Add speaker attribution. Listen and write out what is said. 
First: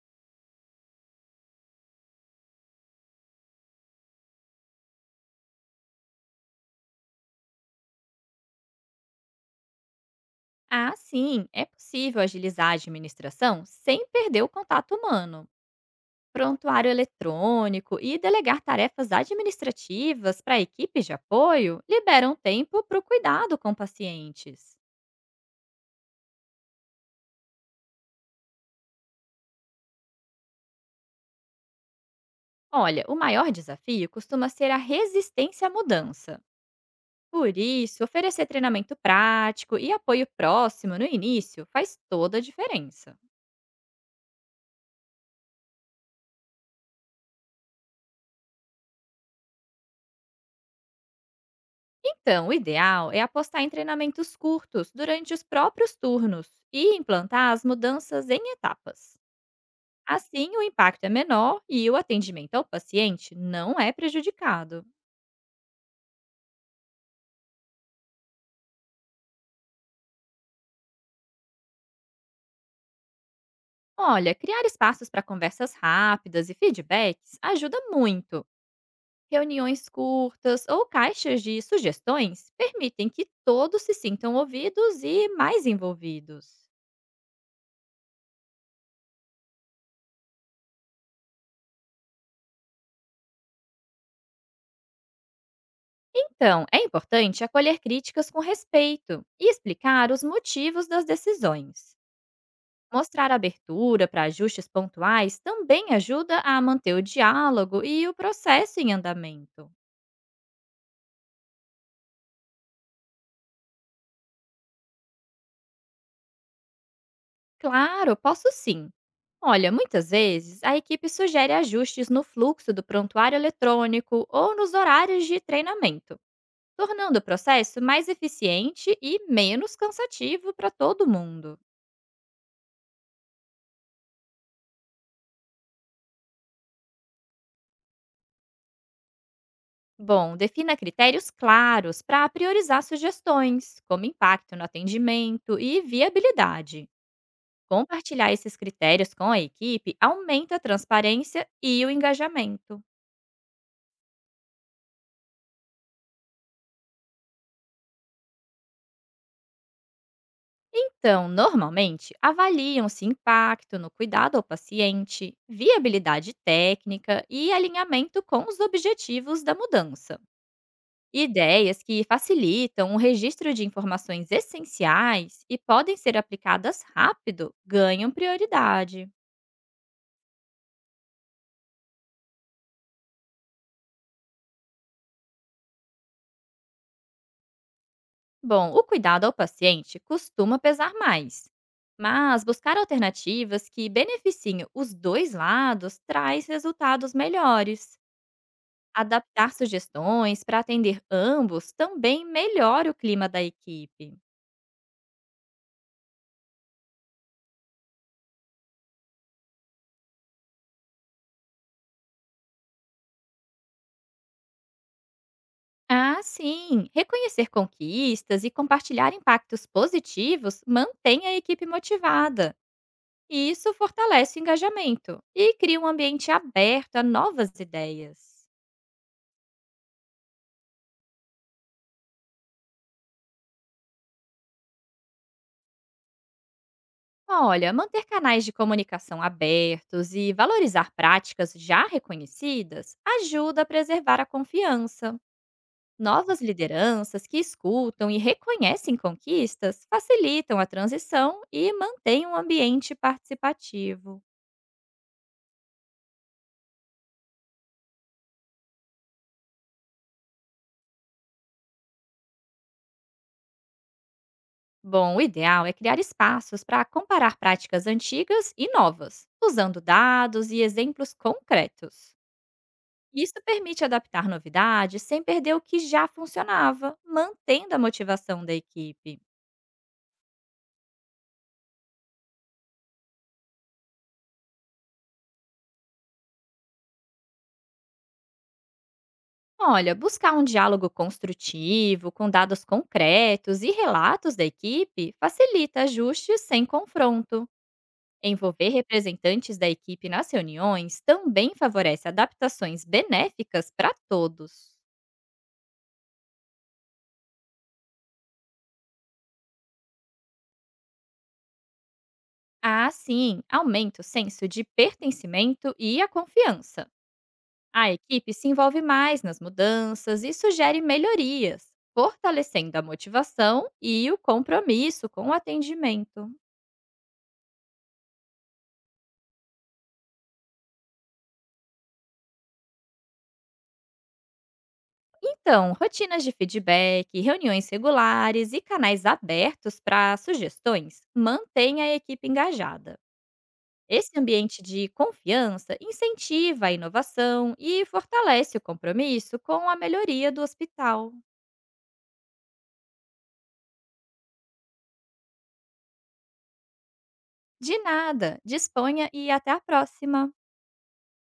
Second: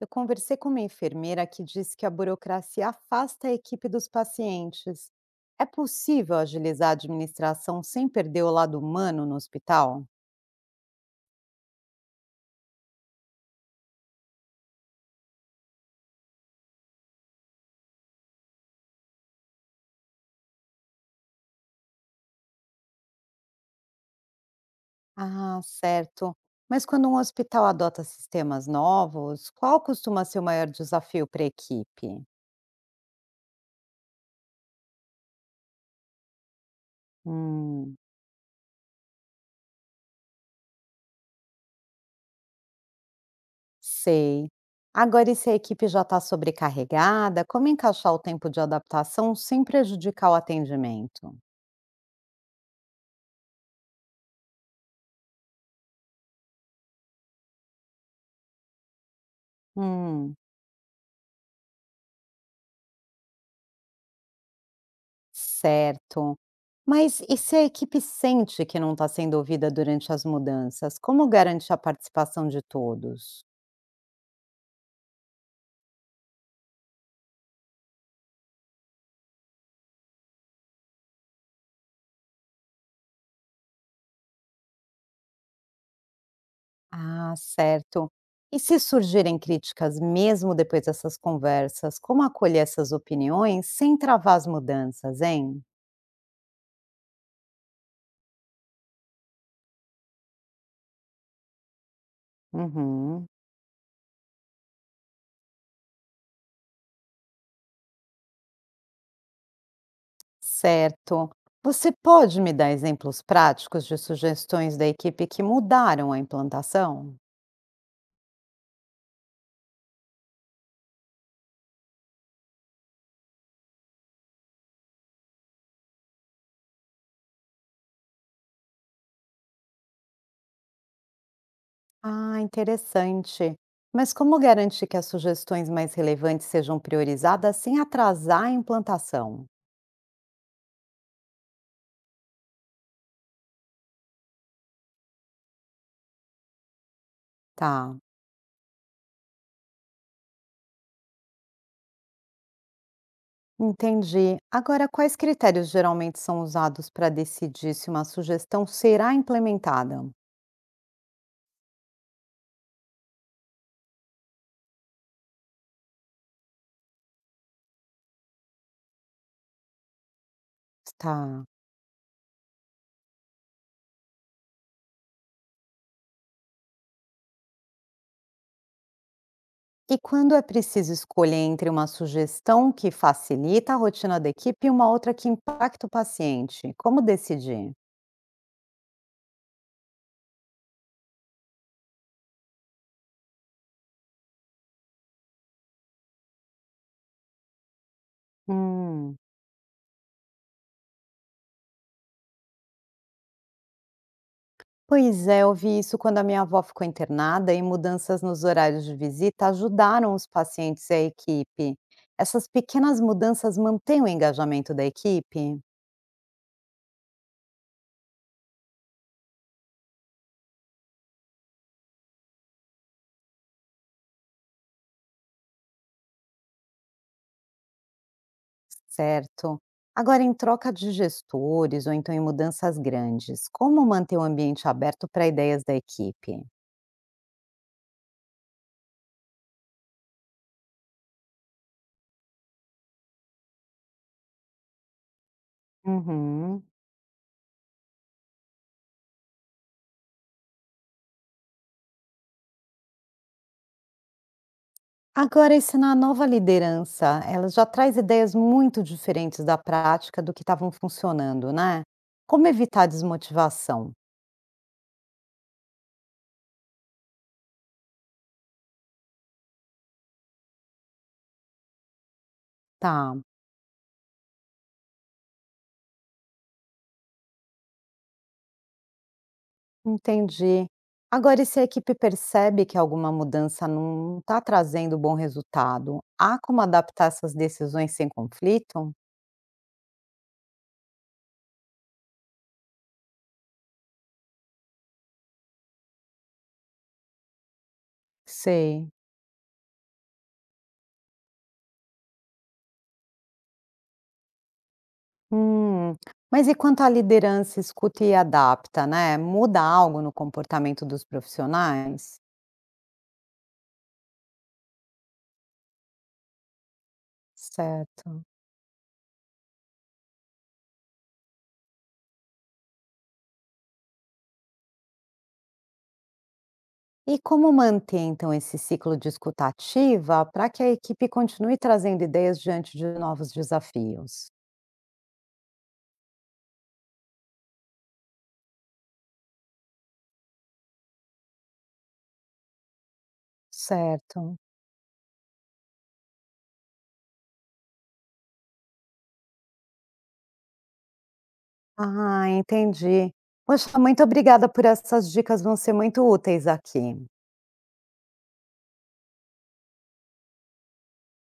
Speaker 1: Eu conversei com uma enfermeira que disse que a burocracia afasta a equipe dos pacientes. É possível agilizar a administração sem perder o lado humano no hospital?
Speaker 2: Ah, sim, é possível agilizar a administração sem perder o contato humano. Prontuário eletrônico e delegar tarefas administrativas para equipes de apoio liberam tempo para o cuidado com pacientes.
Speaker 1: Ah, certo. Mas quando um hospital adota sistemas novos, qual costuma ser o maior desafio para a equipe?
Speaker 2: Olha, o maior desafio costuma ser a resistência à mudança. Por
Speaker 1: Hum,
Speaker 2: isso, oferecer treinamento prático e apoio próximo no início faz toda a diferença.
Speaker 1: sei. Agora, e se a equipe já está sobrecarregada, como encaixar o tempo de adaptação sem prejudicar o atendimento?
Speaker 2: Então, o ideal é apostar em treinamentos curtos durante os próprios turnos e implantar as mudanças em etapas.
Speaker 1: Hum,
Speaker 2: Assim, o impacto é menor e o atendimento ao paciente não é prejudicado.
Speaker 1: certo. Mas e se a equipe sente que não está sendo ouvida durante as mudanças, como garante a participação de todos?
Speaker 2: Olha, criar espaços para conversas rápidas e feedbacks ajuda muito. Reuniões curtas ou caixas de sugestões permitem que todos se sintam ouvidos e mais envolvidos.
Speaker 1: Ah, certo. E se surgirem críticas mesmo depois dessas conversas, como acolher essas opiniões sem travar as mudanças, hein?
Speaker 2: Então, é importante acolher críticas com respeito e explicar os motivos das decisões.
Speaker 1: Uhum,
Speaker 2: Mostrar abertura para ajustes pontuais também ajuda a manter o diálogo e o processo em andamento.
Speaker 1: certo. Você pode me dar exemplos práticos de sugestões da equipe que mudaram a implantação?
Speaker 2: Claro, posso sim. Olha, muitas vezes a equipe sugere ajustes no fluxo do prontuário eletrônico ou nos horários de treinamento, tornando o processo mais eficiente e menos cansativo para todo mundo.
Speaker 1: Ah, interessante. Mas como garantir que as sugestões mais relevantes sejam priorizadas sem atrasar a implantação?
Speaker 2: Bom, defina critérios claros para priorizar sugestões, como impacto no atendimento e viabilidade.
Speaker 1: Tá,
Speaker 2: Compartilhar esses critérios com a equipe aumenta a transparência e o engajamento.
Speaker 1: entendi. Agora, quais critérios geralmente são usados para decidir se uma sugestão será implementada?
Speaker 2: Então, normalmente, avaliam-se impacto no cuidado ao paciente, viabilidade técnica e alinhamento com os objetivos da mudança. E
Speaker 1: Tá.
Speaker 2: Ideias que facilitam o registro de informações essenciais e podem ser aplicadas rápido ganham prioridade.
Speaker 1: E quando é preciso escolher entre uma sugestão que facilita a rotina da equipe e uma outra que impacta o paciente? Como decidir?
Speaker 2: Bom, o cuidado ao paciente costuma pesar mais, mas buscar alternativas que beneficiem os dois lados traz resultados melhores.
Speaker 1: Hum.
Speaker 2: Adaptar sugestões para atender ambos também melhora o clima da equipe.
Speaker 1: Pois é, eu vi isso quando a minha avó ficou internada e mudanças nos horários de visita ajudaram os pacientes e a equipe. Essas pequenas mudanças mantêm o engajamento da equipe?
Speaker 2: Ah, sim! Reconhecer conquistas e compartilhar impactos positivos mantém a equipe motivada. E isso fortalece o engajamento e cria um ambiente aberto a novas ideias.
Speaker 1: Certo. Agora, em troca de gestores ou então em mudanças grandes, como manter o ambiente aberto para ideias da equipe?
Speaker 2: Olha, manter canais de comunicação abertos e valorizar práticas já reconhecidas ajuda a preservar a confiança. Novas
Speaker 1: Uhum.
Speaker 2: lideranças que escutam e reconhecem conquistas facilitam a transição e mantêm um ambiente participativo.
Speaker 1: Agora, e se na nova liderança ela já traz ideias muito diferentes da prática do que estavam funcionando, né? Como evitar desmotivação?
Speaker 2: Bom, o ideal é criar espaços para comparar práticas antigas e novas, usando dados e exemplos concretos.
Speaker 1: Tá.
Speaker 2: Isso permite adaptar novidades sem perder o que já funcionava, mantendo a motivação da equipe.
Speaker 1: Entendi. Agora, e se a equipe percebe que alguma mudança não está trazendo bom resultado, há como adaptar essas decisões sem conflito?
Speaker 2: Olha, buscar um diálogo construtivo, com dados concretos e relatos da equipe, facilita ajustes sem confronto. Envolver
Speaker 1: Sei.
Speaker 2: representantes da equipe nas reuniões também favorece adaptações benéficas para todos.
Speaker 1: Hum, mas e quanto à liderança, escuta e adapta, né? Muda algo no comportamento dos profissionais?
Speaker 2: Ah, sim, aumenta o senso de pertencimento e a confiança. A
Speaker 1: Certo.
Speaker 2: equipe se envolve mais nas mudanças e sugere melhorias, fortalecendo a motivação e o compromisso com o atendimento.
Speaker 1: E como manter, então, esse ciclo de escuta ativa para que a equipe continue trazendo ideias diante de novos desafios?
Speaker 2: Então, rotinas de feedback, reuniões regulares e canais abertos para sugestões mantêm a equipe engajada. Esse
Speaker 1: Certo.
Speaker 2: ambiente de confiança incentiva a inovação e fortalece o compromisso com a melhoria do hospital.
Speaker 1: Ah, entendi. Poxa, muito obrigada por essas dicas, vão ser muito úteis aqui.
Speaker 2: De nada. Disponha e até a próxima.